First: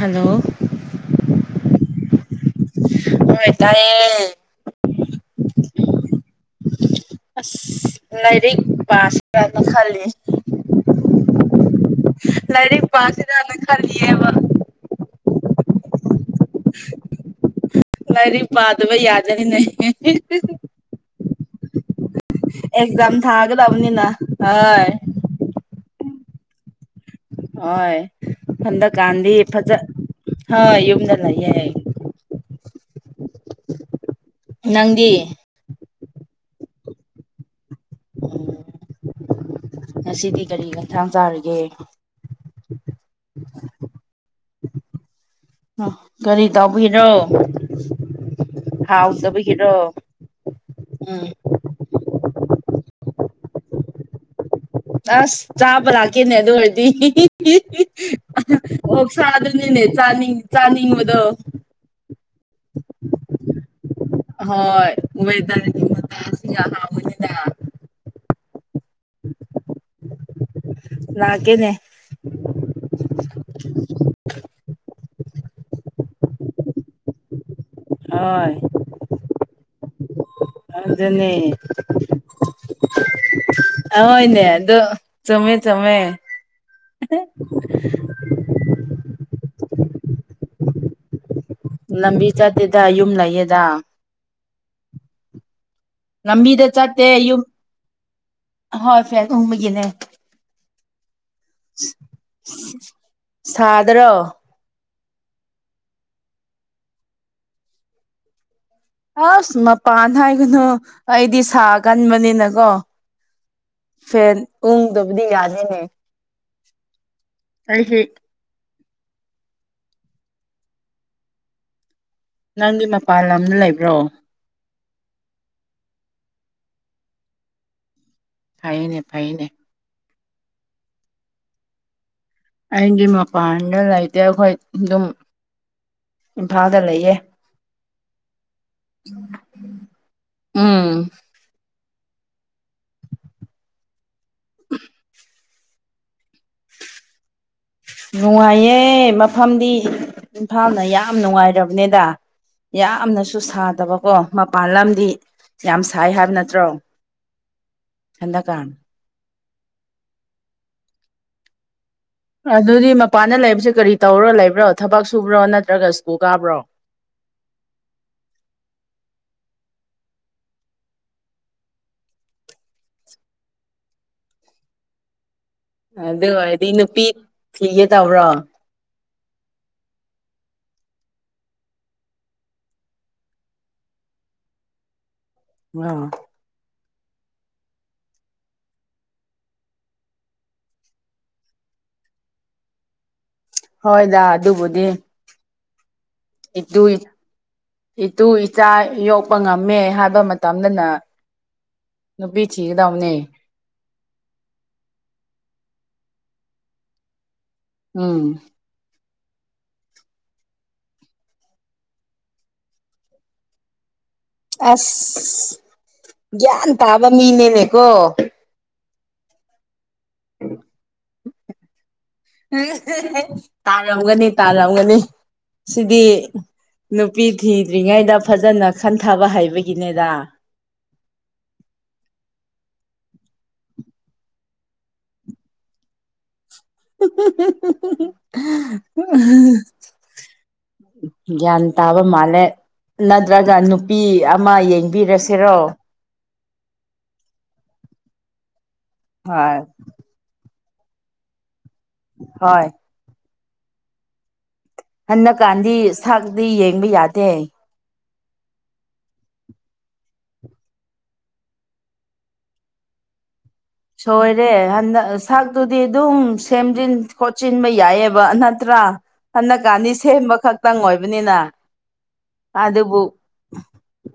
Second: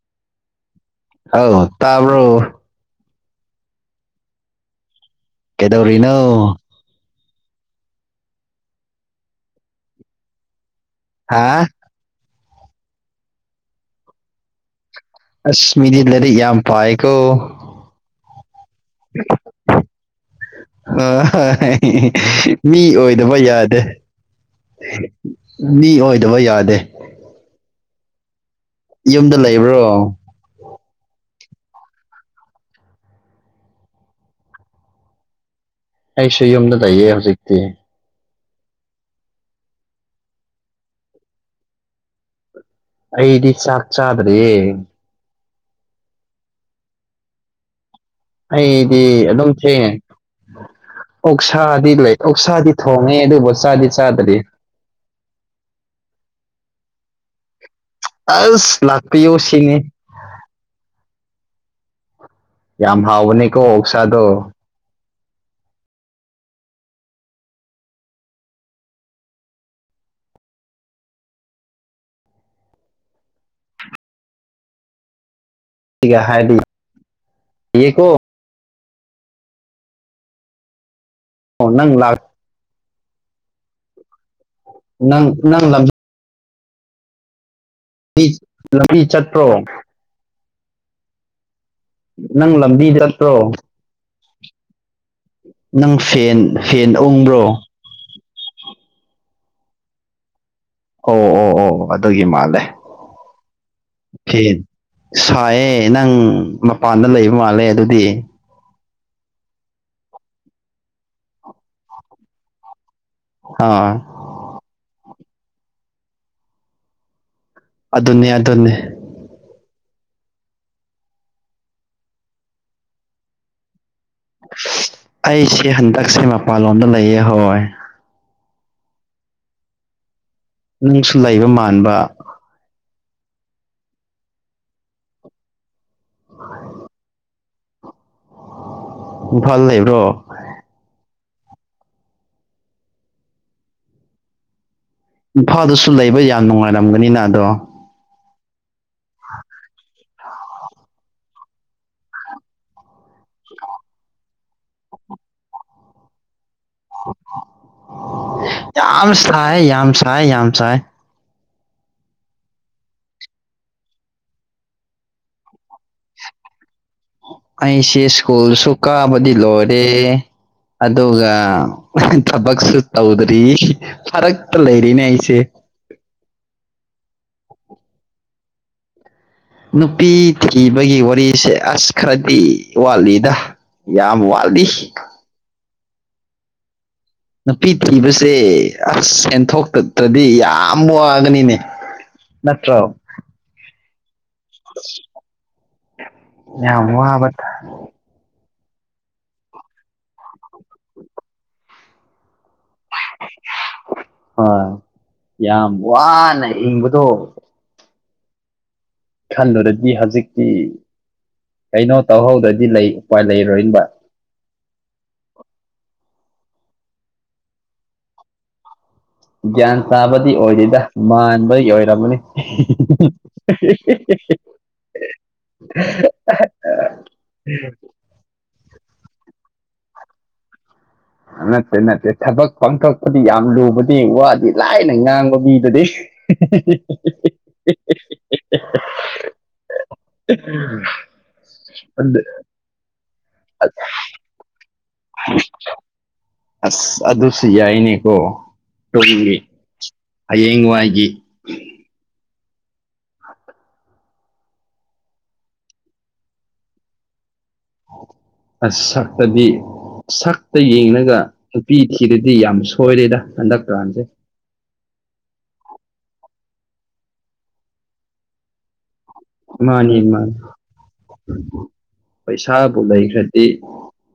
Hello ꯇꯥꯕꯔꯣ ꯍꫭꯏ ꯇꯥꯌꯦ ꯀꯩꯗꯧꯔꯤꯅꯣ ꯑꯁ ꯂꯥꯏꯔꯤꯛ ꯄꯥꯁꯤ꯭ꯔꯥꯅ ꯈꯜꯂꯤ ꯍꯥ ꯂꯥꯏꯔꯤꯛ ꯄꯥꯁꯤꯔꯅ ꯈꯜꯂꯤꯌꯦꯕ ꯑꯁ ꯃꯤꯗꯤ ꯂꯥꯏꯔꯤꯛ ꯌꯥꯝ ꯄꯥꯏꯀꯣ ꯂꯥꯏꯔꯤꯛ ꯕꯥꯗꯕ ꯌꯥꯗꯦꯅꯦ ꯑ ꯃꯤ ꯑꯦꯛꯖꯥꯝ ꯑꯣꯏꯗꯕ ꯌꯥꯗꯦ ꯊꯥꯒꯗꯕꯅꯤꯅ ꯍꯣꯏ ꯃꯤ ꯑꯣꯏ ꯑꯣꯏꯗꯕ ꯌꯥꯗꯦ ꯍꯣꯏ ꯍꯟꯗꯛꯀꯥꯟꯗꯤ ꯌꯨꯝꯗ ꯐꯖ ꯂꯩꯕ꯭ꯔꯣ ꯍꯣꯏ ꯌꯨꯝꯗ ꯅꯪꯗꯤ ꯑꯩꯁꯨ ꯌꯨꯝꯗ ꯂꯩꯌꯦ ꯍꯧꯖꯤꯛꯇꯤ ꯎꯝ ꯉꯁꯤꯗꯤ ꯀꯔꯤ ꯈꯊꯥꯡ ꯆꯥꯔꯤꯒꯦ ꯑꯩꯗꯤ ꯆꯥꯛꯥꯛ ꯆꯥꯗ꯭꯭ꯔꯔꯤ ꯎ ꯀꯔꯤ ꯇꯧꯕꯕꯤꯔꯣ ꯑꯩꯗꯤ ꯑꯗꯨꯝ ꯊꯦꯡꯉꯦ ꯎꯝ ꯑꯣꯛꯁꯥꯗꯤ ꯂꯩ ꯑꯣꯁꯥꯗꯤ ꯊꯣꯡꯉꯦ ꯑꯗꯨꯕꯨ ꯆꯥꯗꯤ ꯆꯥꯗ꯭ꯗꯤ ꯑꯁ ꯆꯥꯕ ꯂꯀꯤꯦꯅꯦ ꯑꯗꯨ ꯑꯣꯏꯔꯗꯤ ꯑꯁ ꯑꯣ ꯂꯥꯛꯄꯤꯌꯨ ꯁꯤꯅꯤ ꯁꯥꯗꯅꯤꯅꯦ ꯆꯥꯅꯤꯡ ꯆꯥꯅꯤꯡꯕꯗꯣ ꯌꯥꯝ ꯍꯥꯎꯕꯅꯤ ꯀꯣ ꯑꯣꯛꯁꯥꯗꯣ ꯋꯩꯗꯔ ꯇꯁꯤ ꯍꯥ ꯑꯣꯏꯗ [inaudible] [inaudible] ꯂꯥꯛ ꯀꯦꯅꯦ ꯁꯤꯒ ꯍꯥꯏꯗꯤ ꯍꯣꯏ ꯅꯪ ꯂꯥꯛ ꯑꯖ [inaudible] ꯑꯗꯣ ꯅꯪ ꯆꯨꯝꯃꯦ ꯅꯪ ꯂꯝ ꯆꯨꯨꯝꯃꯦ ꯂꯝꯕꯤ ꯆꯠꯄ꯭ꯔꯣ ꯂꯝꯕꯤ ꯅꯪ ꯂꯝꯕꯤ ꯆꯠꯇꯦꯗ ꯌꯨꯝ ꯆꯠꯇ꯭ꯔꯣ ꯂꯩꯌꯦꯗ ꯅꯪ ꯐꯦꯜ ꯂꯝꯕꯤꯗ ꯐꯦꯜ ꯆꯠꯇꯦ ꯌꯨꯝ ꯎꯡꯕ꯭ꯔꯣ ꯍꯣꯏ ꯐꯦꯜ ꯎꯨꯡꯕꯒꯤꯅꯦ ꯑꯣ ꯑꯣ ꯑꯣ ꯑꯗꯨꯒꯤ ꯃꯥꯜꯂꯦ ꯁꯥꯗ꯭ꯔꯣ ꯁꯥꯏꯌꯦ ꯅꯪ ꯃꯄꯥꯟꯗ ꯂꯩꯕ ꯃꯥꯜꯂꯦ ꯑꯗꯨꯗꯤ ꯑꯁ ꯃꯄꯥꯟ ꯍꯥꯏꯒꯅꯨ ꯑꯩꯗꯤ ꯁꯥ ꯀꯟꯕꯅꯤꯅꯀꯣ ꯑꯥ ꯐꯦꯜ ꯎꯨꯡꯗꯕꯗꯤ ꯌꯥꯗꯅꯦ ꯑꯗꯨꯅꯦ ꯑꯗꯨꯅꯦ ꯅꯪꯒꯤ ꯃꯄꯥꯟ ꯂꯝꯗ ꯂꯩꯕ꯭ꯔꯣ ꯑꯩꯁꯦ ꯍꯟꯗꯛꯁꯦ ꯃꯄꯥꯟꯂꯣꯝꯗ ꯂꯩꯌꯦ ꯍꯣꯏ ꯐꯥꯏꯅꯦ ꯐꯥꯏꯅꯦ ꯅꯪꯁꯨ ꯂꯩꯕ ꯃꯥꯟꯕ ꯑꯩꯒꯤ ꯃꯄꯥꯟꯗ ꯂꯩꯇꯦ ꯑꯩꯈꯣꯏ ꯑꯗꯨꯝ ꯏꯝꯐꯥꯜꯗ ꯂꯩꯌꯦ ꯏꯝꯐꯥꯜ ꯂꯩꯕ꯭ꯔꯣ ꯎꯝ [inaudible] ꯏꯝꯐꯥꯜꯗꯁꯨ ꯂꯩꯕ ꯌꯥꯝ ꯅꯨꯡꯉꯥꯏꯔꯝꯒꯅꯤꯅ ꯑꯗꯣ ꯅꯨꯡꯉꯥꯏꯌꯦ ꯃꯐꯝꯗꯤ ꯏꯝꯐꯥꯜꯅ ꯌꯥꯝ ꯅꯨꯡꯉꯥꯏꯔꯕꯅꯦꯗ ꯌꯥꯝꯅꯁꯨ ꯁꯥꯗꯕꯀꯣ ꯃꯄꯥꯟ ꯂꯝꯗꯤ ꯌꯥꯝ ꯁꯥꯏ ꯍꯥꯏꯕ ꯅꯠꯇꯦ [unintelligible] ꯍꯟꯗꯥꯛꯀ ꯌꯥꯝ ꯁꯥꯏ ꯌꯥꯝ ꯁꯥꯏ ꯌꯥꯝ ꯁꯥꯏ ꯑꯗꯨꯗꯤ ꯃꯄꯥꯟꯗ ꯂꯩꯕꯁꯦ ꯀꯔꯤ ꯇꯧꯔꯣ ꯂꯩꯕ꯭ꯔꯣ ꯊꯕꯛ ꯁꯨꯕ꯭ꯔꯣ ꯅꯠꯇ꯭ꯔꯒ ꯁ꯭ꯀꯨꯜ ꯀꯥꯕ꯭ꯔꯣ ꯑꯩꯁꯤ ꯁ꯭ꯀꯨꯜꯁꯨꯨ ꯀꯥꯕꯗꯤ ꯂꯣꯏ ꯔꯦ ꯑꯗꯨꯒ ꯊꯕꯛꯁꯨ ꯇꯧꯗ꯭ꯔꯤ ꯐꯔꯛꯇ ꯂꯩꯔꯤꯅꯦ ꯑꯩꯁꯦ ꯑꯗꯨ ꯑꯣꯏꯔꯗꯤ ꯅꯨꯄꯤ ꯊꯤꯒꯦ ꯇꯧꯕ꯭ꯔꯣ ꯅꯨꯄꯤ ꯊꯤꯕꯒꯤ ꯋꯥꯔꯤꯁꯦ ꯑꯁ ꯈꯔꯗꯤ ꯋꯥꯠꯂꯤꯗ ꯌꯥꯝ ꯋꯥꯜꯗꯤ ꯑ ꯅꯨꯄꯤ ꯊꯤꯕꯁꯦ ꯑꯁ ꯁꯦꯟꯊꯣꯛꯇꯇ꯭ꯔꯗꯤ ꯌꯥꯝ ꯋꯥꯒꯅꯤꯅꯦ ꯅꯠꯇ꯭ꯔ ꯍꯣꯏꯗꯥ ꯑꯗꯨꯕꯨꯗꯤ ꯏ ꯇ ꯌꯥꯝ ꯋꯥꯕ ꯊ- ꯏ ꯇ ꯆꯥ ꯌꯣꯛꯄ ꯉꯝꯃꯦ ꯍꯥꯏꯕ ꯃꯇꯝꯗꯅ ꯅꯨꯄꯤ ꯆꯤꯗꯎꯅꯦ ꯍꯣꯢ ꯌꯥꯝ ꯋꯥꯅ ꯍꯤꯡꯕꯗꯣ ꯎꯝ ꯈꯟꯂꯨꯔꯗꯤ ꯍꯧꯖꯤꯛꯇꯤ ꯀꯩꯅꯣ ꯇꯧꯍꯧꯗ꯭ꯔꯗꯤ ꯂꯩ ꯎꯄꯥꯢ ꯂꯩꯔꯣꯏꯕ ꯑꯁ ꯒ꯭ꯌꯥꯟ ꯇꯥꯕ ꯃꯤꯅꯦꯅꯦꯀꯣ ꯒꯌ꯭ꯥꯟ ꯆꯥꯕꯗꯤ ꯑꯣꯏꯗꯣꯏꯗ ꯃꯥꯟꯕꯗꯤ ꯑꯣꯏꯔꯝꯃꯅꯤ ꯇꯥꯔꯝꯒꯅꯤ ꯇꯥꯔꯝꯒꯅꯤ ꯁꯤꯗꯤ ꯅꯨꯄꯤ ꯊꯤꯗ꯭ꯔꯤꯉꯩꯗ ꯐꯖꯅ ꯈꯟꯊꯕ ꯍꯥꯏꯕꯒꯤꯅꯦꯗ ꯅꯠꯇꯦ ꯅꯠꯇꯦ ꯊꯕꯛ ꯄꯥꯡꯊꯣꯛꯄꯗꯤ ꯌꯥꯝ ꯂꯨꯕꯗꯤ ꯋꯥꯗꯤ ꯂꯥꯏꯅ ꯉꯥꯡꯕ ꯃꯤꯗꯗꯤ [inaudible] ꯒ꯭ꯌꯥꯟ ꯇꯥꯕ ꯑꯗꯨ ꯃꯥꯜꯂꯦ ꯅꯠꯇ꯭ꯔꯒ ꯅꯨꯄꯤ ꯑꯃ ꯌꯦꯡ ꯕꯤꯔꯁꯤꯔꯣ ꯑꯁ ꯑꯗꯨ ꯑꯗꯨꯁꯨ ꯌꯥꯏꯅꯤ ꯀꯣ ꯍꯣꯏ ꯇ ꯍꯤꯡꯋꯥꯏꯒꯤ ꯍꯣꯏ ꯍꯟꯅꯛ ꯀꯥꯟꯗꯤ ꯁꯥꯛꯗꯤ ꯌꯦꯡꯕ ꯌꯥꯗꯦ ꯑꯁꯛꯇꯗꯤ ꯁꯛꯇ ꯌꯦꯡꯉꯒ ꯅꯨꯄꯤ ꯊꯤꯗꯗꯤ ꯌꯥꯝ ꯁꯣꯏꯔꯦꯗ ꯍꯟꯗꯛ ꯁꯣꯏꯔꯦ ꯍꯟꯗꯛ ꯁꯛ ꯑꯗꯨꯗꯤ ꯑꯗꯨꯝ ꯁꯦꯝꯖꯤꯟ ꯈꯣꯠꯆꯤꯟꯕ ꯌꯥꯏꯑꯕ ꯅꯠꯇ꯭ꯔꯥ ꯍꯟꯅꯛ ꯀꯥꯟꯅꯤ ꯃꯥꯅꯤ ꯃꯥꯅꯤ ꯁꯦꯝꯕ ꯈꯛꯇꯪ ꯑꯣꯏꯕꯅꯤꯅ ꯄꯩꯁꯥꯕꯨ ꯑꯗꯨꯕꯨ ꯂꯩꯈ꯭ꯔꯗꯤ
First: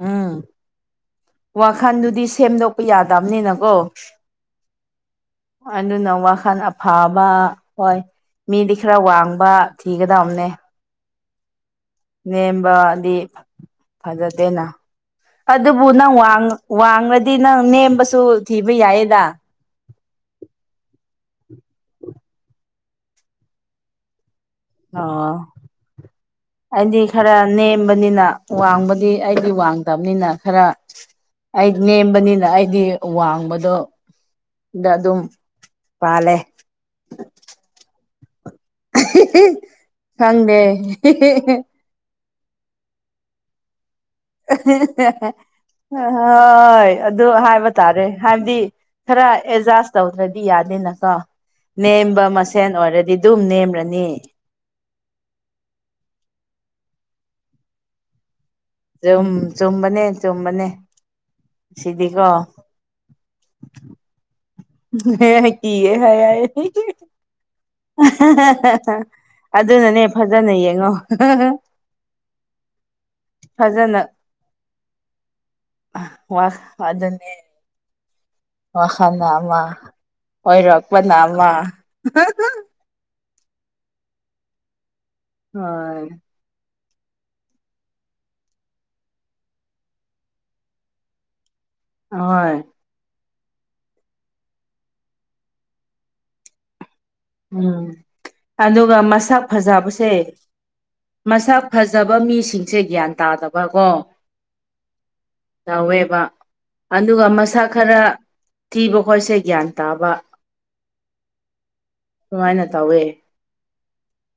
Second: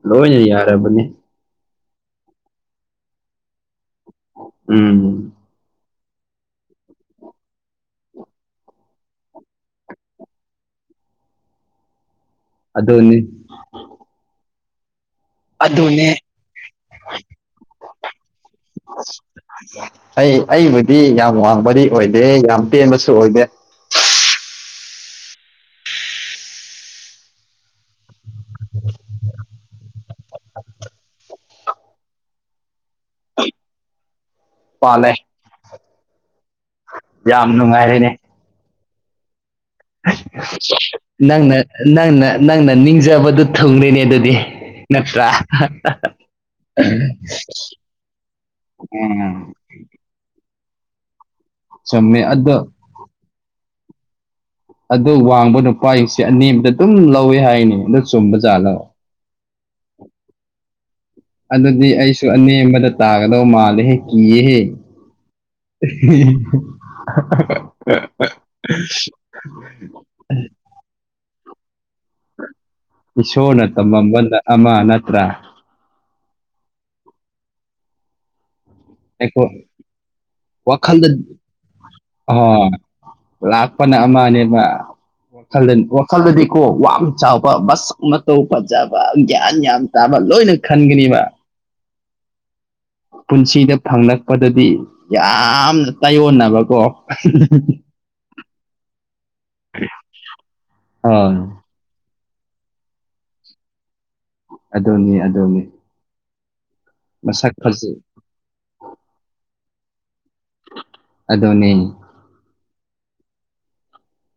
ꯂꯣꯏꯅ ꯌꯥꯔꯕꯅꯤ ꯋꯥꯈꯟꯗꯨꯗꯤ ꯁꯦꯝꯗꯣꯛꯄ ꯌꯥꯗꯕꯅꯤꯅꯀꯣ ꯎꯝ ꯑꯗꯨꯅ ꯋꯥꯈꯜ ꯑꯐꯥꯕ ꯍꯣꯏ ꯃꯤꯗꯤ ꯈꯔ ꯋꯥꯡꯕ ꯊꯤꯒꯗꯕꯅꯦ ꯅꯦꯝꯕꯗꯤ ꯑꯗꯨꯅꯤ ꯐꯖꯗꯦꯅ ꯑꯗꯨꯕꯨ ꯑꯗꯨꯅꯦ ꯅꯪ ꯋꯥꯡꯡꯂꯗꯤ ꯅꯪ ꯅꯦꯝꯕꯁꯨ ꯊꯤꯕ ꯌꯥꯏꯌꯦꯗ ꯑꯩ ꯑꯕꯗꯤ ꯌꯥꯝ ꯋꯥꯡꯕꯗꯤ ꯑꯣꯏꯗꯦ ꯌꯥꯝ ꯇꯦꯟꯕꯁꯨ ꯑꯣꯏꯗꯦ ꯑꯣ ꯑꯩꯗꯤ ꯈꯔ ꯅꯦꯝꯕꯅꯤꯅ ꯋꯥꯡꯕꯗꯤ ꯑꯩꯗꯤ ꯋꯥꯡꯗꯕꯅꯤꯅ ꯈꯔ ꯑꯩ ꯅꯦꯝꯕꯅꯤꯅ ꯑꯩꯗꯤ ꯋꯥꯡꯕꯗꯣ ꯗ ꯄꯥꯜꯂꯦ ꯑꯗꯨꯝ ꯄꯥꯜꯂꯦ ꯌꯥꯝ ꯅꯨꯡꯉꯥꯏꯔꯦꯅꯦ [inaudible] ꯈꯪꯗꯦ ꯅꯪꯅ ꯅꯪꯅ ꯅꯪꯅ ꯅꯤꯡꯖꯕꯗꯨ ꯊꯨꯡꯅꯤꯅꯦ ꯍꯣꯏ ꯑꯗꯨ ꯍꯥꯏꯕ ꯇꯥꯔꯦ ꯍꯥꯏꯕꯗꯤ ꯈꯔ ꯎꯝ ꯑꯦꯖꯥꯥꯁ ꯇꯎꯗ꯭ꯔꯦ ꯌꯥꯗꯦꯅꯀꯣ ꯅꯦꯝꯕ ꯆꯨꯝꯃꯦ ꯃꯁꯦꯟ ꯑꯗꯣ ꯑꯣꯏꯔꯗꯤ ꯑꯗꯨꯝ ꯅꯦꯝꯔꯅꯤ ꯑꯗ ꯋꯥꯡꯕ ꯅꯨꯄꯥꯁꯤꯡꯁꯦ ꯑꯅꯦꯝꯕꯗ ꯑꯗꯨꯝ ꯂꯧꯋꯦ ꯍꯥꯏꯅꯤ ꯑꯗꯨ ꯆꯨꯝꯕꯗ ꯆꯨꯝ ꯆꯨꯝꯕꯅꯦ ꯆꯨꯝꯕꯅꯦ ꯑꯗꯨꯗꯤ ꯑꯩꯁꯨ ꯁꯤꯗꯤꯀꯣ ꯑꯅꯦꯝꯕꯗ ꯇꯥꯒꯗꯧ ꯃꯥꯜꯂꯦ ꯍꯦꯛ ꯀꯤꯌꯦꯦꯍꯦ ꯀꯤꯌꯦ ꯍꯥꯏ ꯑꯗꯨꯅꯅꯦ ꯐꯖꯅ ꯌꯦꯡꯉꯣ ꯏꯁꯣꯔꯅ ꯐꯖꯅ ꯇꯝꯃꯝꯕ ꯑꯃ ꯅꯠꯇ꯭ꯔꯥ ꯋꯥ ꯑꯗꯨꯗꯟꯅꯦ ꯋꯥꯈꯜꯅ ꯑꯩꯈꯣ ꯑꯃ ꯋꯥꯈꯜꯗ ꯑꯣꯏꯔꯛꯄꯅ ꯑꯃ ꯑꯍꯣꯏ ꯂꯥꯛꯄꯅ ꯑꯃꯅꯦꯕ ꯋꯥꯈꯜ ꯍꯣꯏ ꯋꯥꯈꯜꯗꯗꯤꯀꯣ ꯌꯥꯝ ꯆꯥꯎꯕ ꯃꯁꯛ ꯃꯇꯧ ꯐꯖꯕ ꯒ꯭ꯌꯥꯟ ꯌꯥꯝ ꯇꯥꯕ ꯂꯣꯏꯅ ꯈꯟꯒꯅꯤꯕ ꯍ ꯄꯨꯟꯁꯤꯗ ꯐꯪꯂꯛꯄꯗꯗꯤ ꯌꯥꯝꯅ ꯇꯥꯏꯌꯣꯟꯅꯕꯀꯣ [unintelligible] ꯎꯝ ꯑꯗꯨꯒ ꯃꯁꯛ ꯐꯖꯕꯁꯦ ꯑꯥ ꯃꯁꯥ ꯐꯖꯕ ꯃꯤꯁꯤꯡꯁꯦ ꯒ꯭ꯌꯥꯟ ꯇꯥꯗꯕꯀꯣ ꯑꯗꯨꯗꯅꯦ ꯇꯧꯋꯦꯕ ꯑꯗꯨꯒ ꯃꯁꯛ ꯃꯁꯥ ꯐꯖ ꯈꯔ ꯊꯤꯕ ꯈꯣꯠꯁꯦ ꯒ꯭ꯌꯥꯟ ꯇꯥꯕ ꯑꯗꯣꯅꯦ ꯁꯃꯥꯏꯅ ꯇꯧꯋꯦ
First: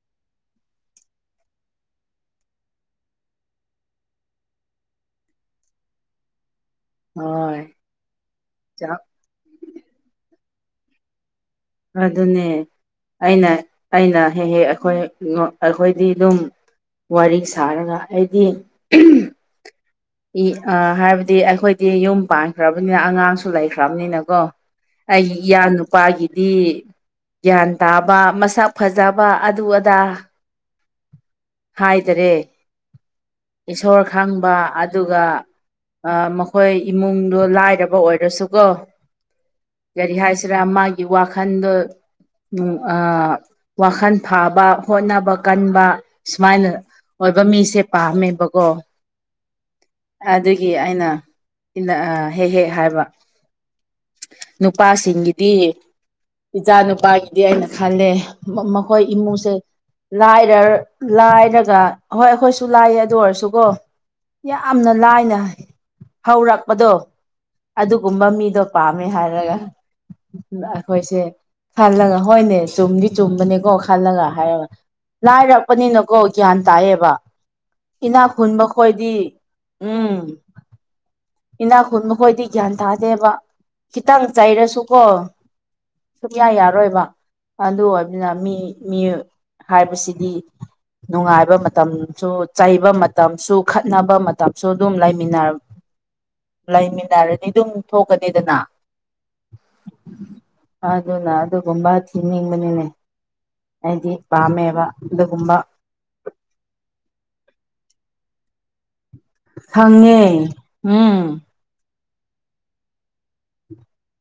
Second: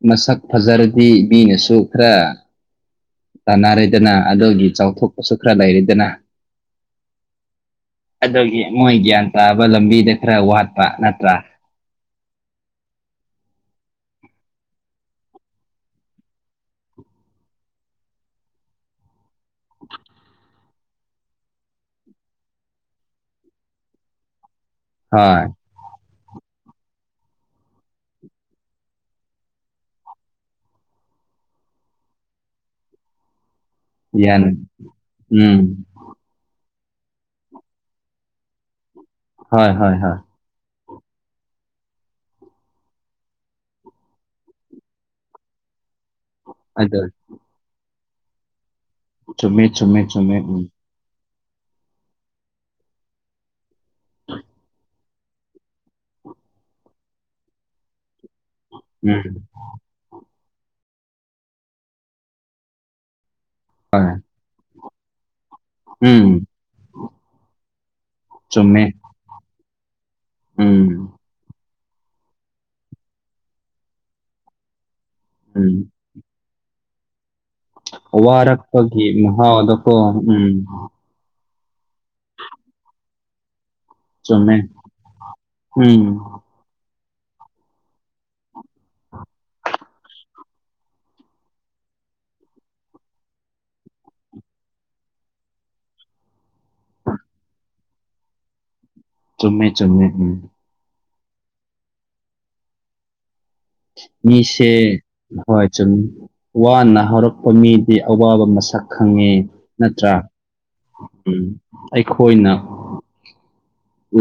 ꯃꯁꯛ ꯐꯖꯔꯗꯤ ꯃꯤꯅ ꯁꯣꯛꯈ꯭ꯔ ꯇꯥꯟꯅꯔꯦꯗꯅ ꯑꯗꯨꯒꯤ ꯆꯥꯎꯊꯣꯛꯄꯁꯨ ꯈꯔ ꯂꯩꯔꯦꯗꯅ ꯍꯣꯏ ꯑꯗꯨꯒꯤ ꯃꯣꯏ ꯆꯞ ꯒ꯭ꯌꯥꯟ ꯇꯥꯕ ꯂꯝꯕꯤꯗ ꯈꯔ ꯋꯥꯠ ꯄꯥ ꯅꯠꯇ ꯑꯗꯨ ꯑꯗꯨꯅꯦ ꯑꯩꯅ ꯑꯩꯅ ꯍꯦꯛ ꯍꯦꯛ ꯑꯩꯈꯣꯏ ꯑꯩꯈꯣꯏꯗꯤ ꯑꯗꯨꯝ ꯋꯥꯔꯤ ꯁꯥꯔꯒ ꯑꯩꯗꯤ ꯑ ꯍꯥꯏꯕꯗꯤ ꯑꯩꯈꯣꯏꯗꯤ ꯌꯨꯝ ꯄꯥꯟꯈ꯭ꯔꯕꯅꯤꯅ ꯑꯉꯥꯡꯁꯨ ꯂꯩꯈ꯭ꯔꯕꯅꯤꯅꯀꯣ ꯑꯩ ꯏ ꯍꯣꯏ ꯅꯨꯄꯥꯒꯤ ꯗꯤ ꯒ꯭ꯌꯥꯟ ꯇꯥꯕ ꯃꯁꯛ ꯐꯖꯕ ꯑꯗꯨ ꯑꯗꯥ ꯍꯥꯏꯗꯔꯦ ꯏꯁꯣꯔ ꯒ꯭ꯌꯥꯟ ꯈꯪꯕ ꯑꯗꯨꯒ ꯎꯝ ꯃꯈꯣꯏ ꯏꯃꯨꯡꯗꯣ ꯂꯥꯏꯔꯕ ꯑꯣꯏꯔꯁꯨꯀꯣ ꯍꯣꯏ ꯍꯣꯏ ꯀꯔꯤ ꯍꯣꯏ ꯍꯥꯏꯁꯤꯔꯥ ꯃꯥꯒꯤ ꯋꯥꯈꯜꯗꯣ ꯋꯥꯈꯜ ꯐꯥꯕ ꯍꯣꯠꯅꯕ ꯀꯟꯕ ꯁꯨꯃꯥꯏꯅ ꯑꯗꯨ ꯑꯣꯏꯕ ꯃꯤꯁꯦ ꯄꯥꯝꯃꯦꯕꯀꯣ ꯆꯨꯝꯃꯦ ꯆꯨꯝꯃꯦ ꯆꯨꯝꯃꯦ ꯎꯝ ꯑꯗꯨꯒꯤ ꯑꯩꯅ ꯍꯦꯛ ꯍꯦꯛ ꯍꯥꯏꯕ ꯅꯨꯄꯥꯁꯤꯡꯒꯤꯗꯤ ꯏꯆꯥ ꯅꯨꯄꯥꯒꯤꯗꯤ ꯑꯩꯅ ꯈꯜꯂꯦ ꯃꯈꯣꯏ ꯎꯝ ꯏꯃꯨꯁꯦ ꯂꯥꯏꯔ ꯂꯥꯏꯔꯒ ꯍꯣꯏ ꯑꯩꯈꯣꯏꯁꯨ ꯂꯥꯏꯌꯦ ꯑꯗꯨ ꯑꯣꯏꯔꯁꯨꯀꯣ ꯍꯣꯏ ꯌꯥꯝꯅ ꯂꯥꯏꯅ ꯎꯝ ꯍꯧꯔꯛꯄꯗꯣ ꯑꯗꯨ ꯒꯨꯝꯕ ꯃꯤꯗꯣ ꯆꯨꯝꯃꯦ ꯄꯥꯝꯃꯦ ꯍꯥꯏꯔꯒ ꯎꯝ ꯑꯩꯈꯣꯏꯁꯦ ꯈꯜꯂꯒ ꯍꯣꯏꯅꯦ ꯆꯨꯝꯗꯤ ꯆꯨꯝꯕꯅꯦꯀꯣ ꯈꯜꯂꯒ ꯍꯥꯏꯔꯒ ꯎꯝ ꯂꯥꯏꯔꯛꯄꯅꯤꯅꯀꯣ ꯒ꯭ꯌꯥꯟ ꯇꯥꯏꯑꯕ ꯏꯅꯥꯛ ꯈꯨꯨꯟ ꯋꯥꯔꯛꯄꯒꯤ ꯃꯈꯣꯏꯗꯤ ꯃꯍꯥꯎꯗꯀꯣ ꯎꯝ ꯏꯅꯥꯛ ꯈꯨꯟ ꯃꯈꯣꯏꯗꯤ ꯒ꯭ꯌꯥꯟ ꯇꯥꯗꯦꯕ ꯈꯤꯇꯪ ꯆꯨꯝꯃꯦ ꯆꯩꯥꯏꯔꯁꯨꯀꯣ ꯎꯝ ꯁꯨꯡꯌꯥ ꯌꯥꯔꯣꯏꯕ ꯑꯗꯨ ꯑꯣꯏꯕ ꯑꯗꯨꯅ ꯃꯤ ꯍꯥꯏꯕꯁꯤꯗꯤ ꯅꯨꯡꯉꯥꯏꯕ ꯃꯇꯝꯁꯨ ꯆꯩꯕ ꯃꯇꯝꯁꯨ ꯈꯠꯅꯕ ꯃꯇꯝꯁꯨ ꯑꯗꯨꯝ ꯂꯩꯃꯤꯟꯅ ꯂꯩꯃꯤꯟꯅꯔꯗꯤ ꯑꯗꯨꯝ ꯊꯣꯛꯀꯥꯗꯅ ꯆꯨꯝꯃꯦ ꯆꯨꯝꯃꯦ ꯎꯝ ꯑꯗꯨꯅ ꯑꯗꯨꯒꯨꯝꯕ ꯊꯤꯅꯤꯡꯕꯅꯤꯅꯦ ꯍꯥꯏꯗꯤ ꯃꯤꯁꯦ ꯍꯣꯏ ꯆꯨꯝꯃꯦ ꯋꯥꯅ ꯍꯧꯔꯛꯄ ꯃꯤꯗꯤ ꯑꯋꯥꯕ ꯃꯁꯛ ꯈꯪꯉꯦ ꯅꯠꯇ꯭ꯔꯥ ꯈꯪꯉꯦ ꯎꯝ ꯑꯩꯈꯣꯏꯅ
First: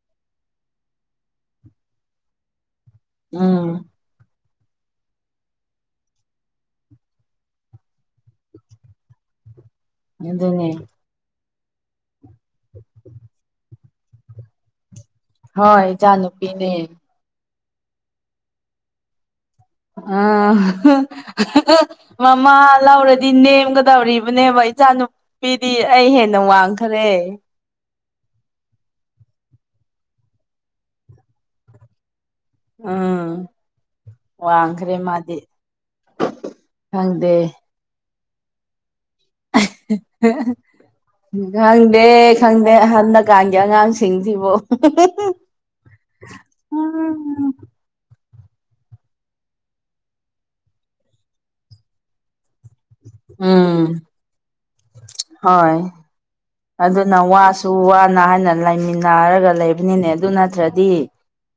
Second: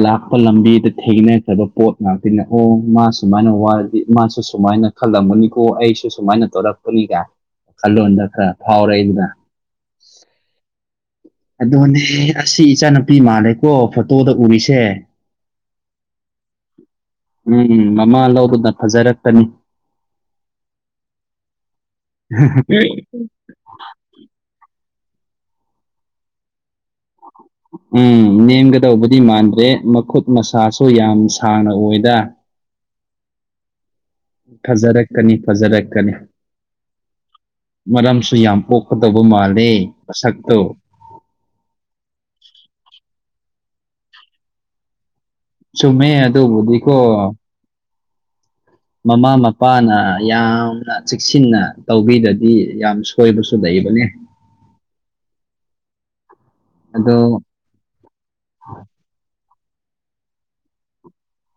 ꯂꯥꯛꯄ ꯂꯝꯕꯤꯗ ꯊꯦꯡꯅꯈ꯭ꯔꯕ ꯄꯣꯠ ꯉꯥꯛꯇꯅꯦ ꯑꯣ ꯃꯥ ꯁꯨꯃꯥꯏꯅ ꯎꯝ ꯋꯔꯗꯤ ꯃꯥꯁꯨ ꯁꯨꯃꯥꯏꯅ ꯈꯜꯂꯝꯃꯅꯤꯀꯣ ꯑꯩꯁꯨ ꯁꯨꯃꯥꯏꯅ ꯇꯧꯔꯛꯄꯅꯤ ꯀꯥꯏꯅ ꯀꯜꯂꯨꯗꯀ ꯐꯥꯎꯔꯩꯗ ꯑꯗꯨꯅꯦ ꯑꯗꯨꯅꯦ ꯑꯁꯤ ꯏꯆꯥꯅꯨꯄꯤ ꯃꯥꯜꯂꯦꯀꯣ ꯐꯣꯇꯣꯗ ꯎꯔꯤꯁꯦ ꯍꯣꯏ ꯏꯆꯥ ꯅꯨꯄꯤꯅꯦ ꯎꯝ ꯎꯝ ꯃꯃꯥ ꯂꯧꯗꯨꯅ ꯐꯖꯔꯛꯀꯅꯤ ꯑꯥ ꯃꯃꯥ ꯂꯧꯔꯗꯤ ꯅꯦꯝꯒꯗꯧꯔꯤꯕꯅꯦꯕ ꯏꯆꯥꯅꯨꯄꯤꯗꯤ ꯑꯩ ꯍꯦꯟꯅ ꯋꯥꯡꯒꯦ ꯎꯝ ꯅꯦꯝꯒꯗꯧꯕꯗꯤ ꯃꯥꯟꯗ꯭ꯔꯦ ꯃꯈꯨꯠ ꯃꯁꯥꯁꯨ ꯌꯥꯝ ꯁꯥꯡꯅ ꯑꯣꯏꯗ ꯑꯥ ꯐꯖꯔꯛꯀꯅꯤ ꯐꯖꯔꯛꯀꯅꯤ ꯈꯪꯗꯦ ꯃꯔꯝꯁꯨ ꯌꯥꯝ ꯄꯣꯛ ꯈꯪꯗꯦ ꯈꯪꯗꯦ ꯑꯍꯟꯅ ꯀꯥꯟꯒꯤ ꯑꯉꯥꯡꯁꯤꯡꯁꯤꯕꯣ ꯆꯨꯝꯃꯦ ꯑꯗꯨꯕꯨꯗꯤꯀꯣ ꯃꯃꯥ ꯃꯄꯥꯅ ꯌꯥꯝꯅ ꯆꯦꯛꯁꯤꯟꯅ ꯇꯧꯕꯤꯗꯗꯤ ꯌꯥꯝ ꯁꯣꯏꯕꯁꯨ ꯎꯝ ꯂꯩꯕꯅꯦ ꯍꯣꯏ ꯑꯗꯨꯅ ꯑꯗꯣ ꯋꯥꯁꯨ ꯋꯥꯅ ꯍꯥꯏꯅ ꯂꯩꯃꯤꯟꯅꯔꯒ ꯂꯩꯕ ꯅꯦ ꯑꯗꯨ ꯅꯠꯇ꯭ꯔꯗꯤ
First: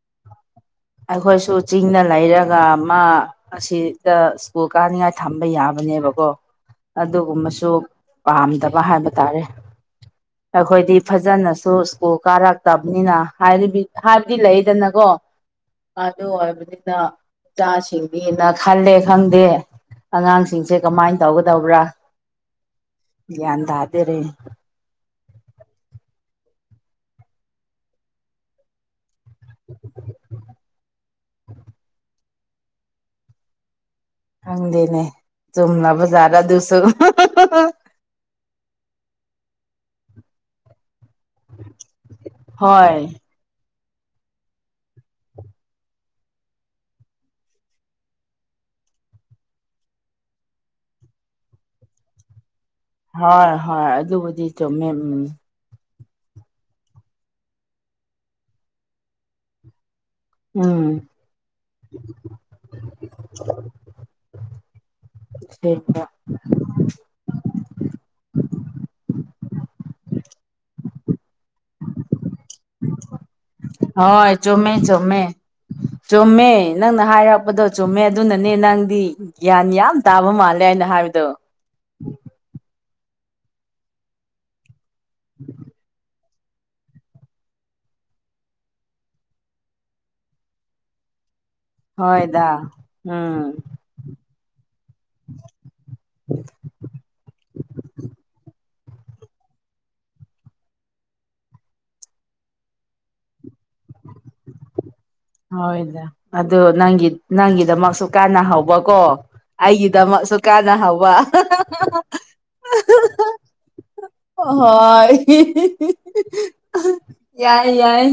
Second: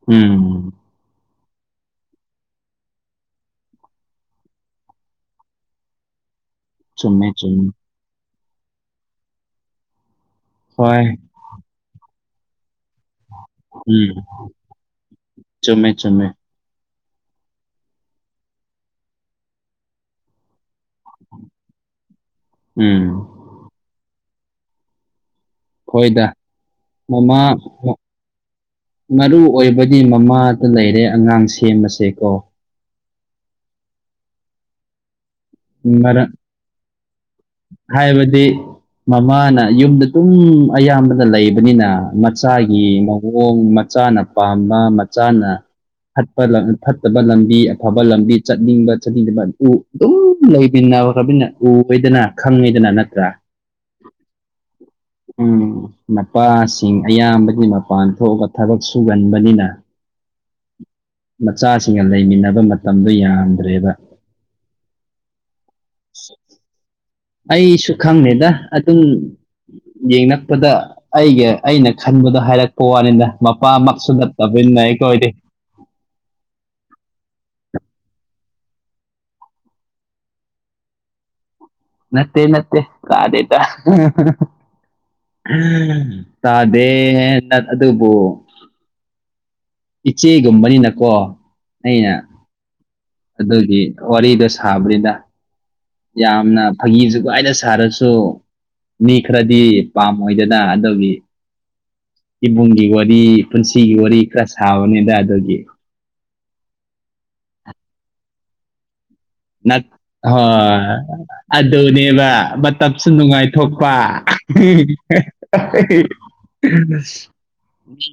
ꯎꯝ ꯑꯩꯈꯣꯏꯁꯨ ꯆꯤꯡꯅ ꯂꯩꯔꯒ ꯃꯥ ꯑꯁꯤꯗ ꯁ꯭ꯀꯨꯜ ꯀꯥꯅꯤꯡꯉꯥꯏ ꯊꯝꯕ ꯌꯥꯕꯅꯦꯕꯀꯣ ꯆꯨꯝꯃꯦ ꯆꯨꯝꯃꯦ ꯑꯗꯨꯒꯨꯝꯕꯁꯨ ꯄꯥꯝꯗꯕ ꯍꯥꯏꯕ ꯇꯥꯔꯦ ꯑꯩꯈꯣꯏꯗꯤ ꯍꯣꯏ ꯐꯖꯅꯁꯨ ꯁ꯭ꯀꯨꯜ ꯀꯥꯔꯛ ꯇꯕꯅꯤꯅ ꯍꯥꯏꯔꯤꯕ ꯎꯝ ꯍꯥꯏꯕꯗꯤ ꯂꯩꯗꯅꯀꯣ ꯆꯨꯝꯃꯦ ꯑꯗꯨ ꯆꯨꯝꯃꯦ ꯑꯣꯏꯕꯅꯤꯅ ꯃꯆꯥꯁꯤꯡꯅꯦꯅ ꯈꯜꯂꯦ ꯈꯪꯗꯦ ꯑꯉꯥꯡꯁꯤꯡꯁꯦ ꯀꯃꯥꯏꯅ ꯇꯧꯒꯗꯧꯕ꯭ꯔꯥ ꯎꯝ ꯒ꯭ꯌꯥꯟ ꯇꯥꯗꯔꯦ ꯍꯣꯏꯗ ꯃꯃꯥ ꯃꯔꯨ ꯑꯣꯏꯕꯗꯤ ꯃꯃꯥꯗ ꯂꯩꯔꯦ ꯑꯉꯥꯡ ꯁꯦꯝꯕꯁꯦ ꯀꯣ ꯍꯪꯗꯤꯦꯅꯦ ꯆꯨꯝꯅꯕ ꯃꯔ ꯖꯠꯔꯗꯨꯁꯨ ꯍꯥꯏꯕꯗꯤ ꯃꯃꯥꯅ ꯌꯨꯝꯗ ꯇꯨꯝ ꯑꯌꯥꯝꯕꯅ ꯂꯩꯕꯅꯤꯅ ꯍꯣꯏ ꯃꯆꯥꯒꯤ ꯃꯑꯣꯡ ꯃꯆꯥꯅ ꯄꯥꯝꯕ ꯃꯆꯥꯅ ꯐꯠꯄ ꯐꯠꯇꯕ ꯂꯝꯕꯤ ꯑꯐꯕ ꯂꯝꯕꯤ ꯆꯠꯅꯤꯡꯕ ꯆꯠꯅꯤꯡꯗꯕ ꯎ ꯑꯗꯨꯝ ꯂꯩꯃꯤꯟꯅꯈꯔꯕꯅ ꯎꯕꯦꯗꯅ ꯈꯪꯉꯗꯅ ꯅꯠꯇ꯭ꯔꯥ ꯍꯣꯏ ꯍꯣꯏ ꯑꯗꯨꯕꯨꯗꯤ ꯆꯨꯝꯃꯦ ꯎꯝ ꯃꯄꯥꯁꯤꯡ ꯑꯌꯥꯝꯕꯒꯤ ꯃꯄꯥꯟ ꯊꯣꯛꯑꯒ ꯊꯕꯛ ꯁꯨꯒꯟꯕꯅꯤꯅ ꯎꯝ ꯃꯆꯥꯁꯤꯡꯒ ꯂꯩꯃꯤꯟꯅꯕ ꯃꯇꯝꯗꯨ ꯌꯥꯝꯗ꯭ꯔꯦꯕ [unintelligible] ꯑꯩꯁꯨ ꯈꯪꯉꯦꯗ ꯑꯗꯨꯝ ꯌꯦꯡꯉꯛꯄꯗ ꯑꯩꯒ ꯑꯩꯅ ꯈꯟꯕꯗꯣ ꯍꯥꯏꯔꯛꯄ ꯋꯥꯅꯤꯅ ꯍꯣꯏ ꯆꯨꯝꯃꯦ ꯆꯨꯝꯃꯦ ꯆꯨꯝꯃꯦ ꯅꯪꯅ ꯍꯥꯏꯔꯛꯄꯗꯣ ꯆꯨꯝꯃꯦ ꯑꯗꯨꯅꯅꯦ ꯅꯪꯗꯤ ꯒ꯭ꯌꯥꯟ ꯌꯥꯝ ꯇꯥꯕ ꯃꯥꯜꯂꯦ ꯍꯥꯏꯅ ꯍꯥꯏꯕꯗꯣ ꯅꯠꯇꯦ ꯅꯠꯇꯦ ꯇꯤꯗꯦꯗ ꯇꯥꯗꯦꯅ ꯑꯗꯨꯕꯨ ꯏꯆꯦꯒꯨꯝꯕꯅꯤꯅꯀꯣ ꯑꯩꯅ ꯍꯣꯏꯗ ꯎꯝ ꯑꯗꯨꯒꯤ ꯋꯥꯔꯤꯗꯣ ꯁꯥꯕꯅꯤꯗꯥ꯫ ꯌꯥꯝꯅ ꯐꯥꯒꯤ-ꯖꯨꯒꯥꯏꯗ ꯁꯥꯔꯖꯨ ꯃꯤ ꯈꯔꯗꯤ ꯄꯥꯝꯃꯣꯏꯗꯅ ꯑꯗꯨꯒꯤ꯫ ꯏꯕꯨꯡꯒꯤ ꯋꯥꯔꯤ, ꯄꯨꯟꯁꯤꯒꯤ ꯋꯥꯔꯤ ꯈꯔ ꯁꯥꯕꯅꯦ꯫ ꯍꯣꯏꯗ ꯑꯗꯨ ꯅꯪꯒꯤ-ꯅꯪꯒꯤꯗꯃꯛꯁꯨ ꯀꯥꯟꯅꯍꯧꯕꯀꯣ꯫ ꯅꯠ ꯑꯩꯒꯤꯗꯃꯛꯁꯨ ꯍꯣꯏ ꯀꯥꯟꯅꯍꯧꯕ꯫ ꯑꯗꯨꯅꯦꯕ ꯃꯇꯝꯁꯨ ꯅꯨꯡꯉꯥꯏꯊꯣꯛꯄ ꯍꯣꯏ ꯌꯥꯏ-ꯌꯥꯏ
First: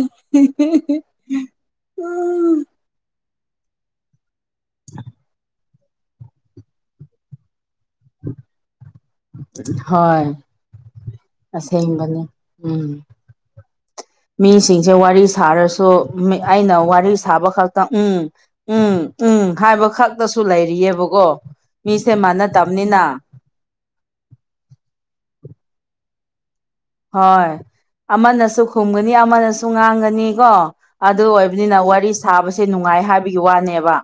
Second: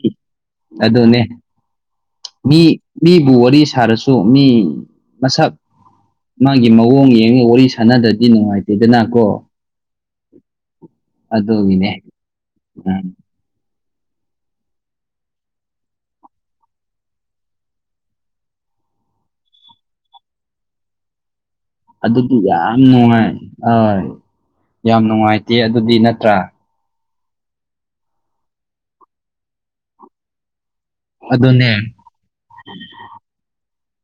ꯃꯤ-ꯃꯤꯕꯨ ꯋꯥꯔꯤ ꯁꯥꯔꯁꯨ ꯃꯤ ꯃꯁꯛ ꯃꯥꯒꯤ ꯃꯑꯣꯡ ꯌꯦꯡꯉ ꯋꯥꯔꯤ ꯁꯥ ꯁꯥꯅꯗꯗꯤ ꯅꯨꯡꯉꯥꯏꯇꯦꯗꯅꯀꯣ꯫ ꯍꯣꯏ ꯑꯗꯨꯒꯤꯅꯦ ꯑꯁꯦꯡꯕꯅꯤ ꯎꯝ ꯃꯤꯁꯤꯡꯁꯦ ꯋꯥꯔꯤ ꯁꯥꯔꯁꯨ ꯃꯦ-ꯑꯩꯅ ꯋꯥꯔꯤ ꯁꯥꯕ ꯈꯛꯇꯪ ꯎꯝ-ꯎꯝ ꯎꯝ ꯍꯥꯏꯕ ꯈꯛꯇꯁꯨ ꯂꯩꯔꯤꯌꯦꯕꯀꯣ꯫ ꯃꯤꯁꯦ ꯑꯗꯨꯗꯤ ꯌꯥꯝ ꯃꯥꯟꯅꯗꯕꯅꯤꯅ ꯅꯨꯡꯉꯥꯏ ꯍꯣꯏ ꯌꯥꯝ ꯅꯨꯡꯉꯥꯏ ꯇꯦ ꯑꯗꯨꯗꯤ ꯅꯠꯇ꯭ꯔꯥ ꯍꯣꯏ ꯑꯃꯅꯁꯨ ꯈꯨꯝꯒꯅꯤ ꯑꯃꯅꯁꯨ ꯉꯥꯡꯒꯅꯤ ꯀꯣ꯫ ꯑꯗꯨ ꯑꯗꯨꯅꯦ ꯑꯣꯏꯕꯅꯤꯅ ꯋꯥꯔꯤ ꯁꯥꯕꯁꯦ ꯅꯨꯡꯉꯥꯏ ꯍꯥꯏꯕꯒꯤ ꯋꯥꯅꯦꯕ꯫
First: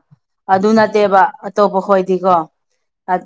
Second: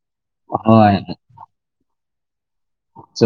ꯑꯗꯨ ꯍꯣꯏ ꯅꯠꯇꯦꯕ ꯑꯇꯣꯞꯄ ꯈꯣꯏꯗꯤꯀꯣ ꯑꯗ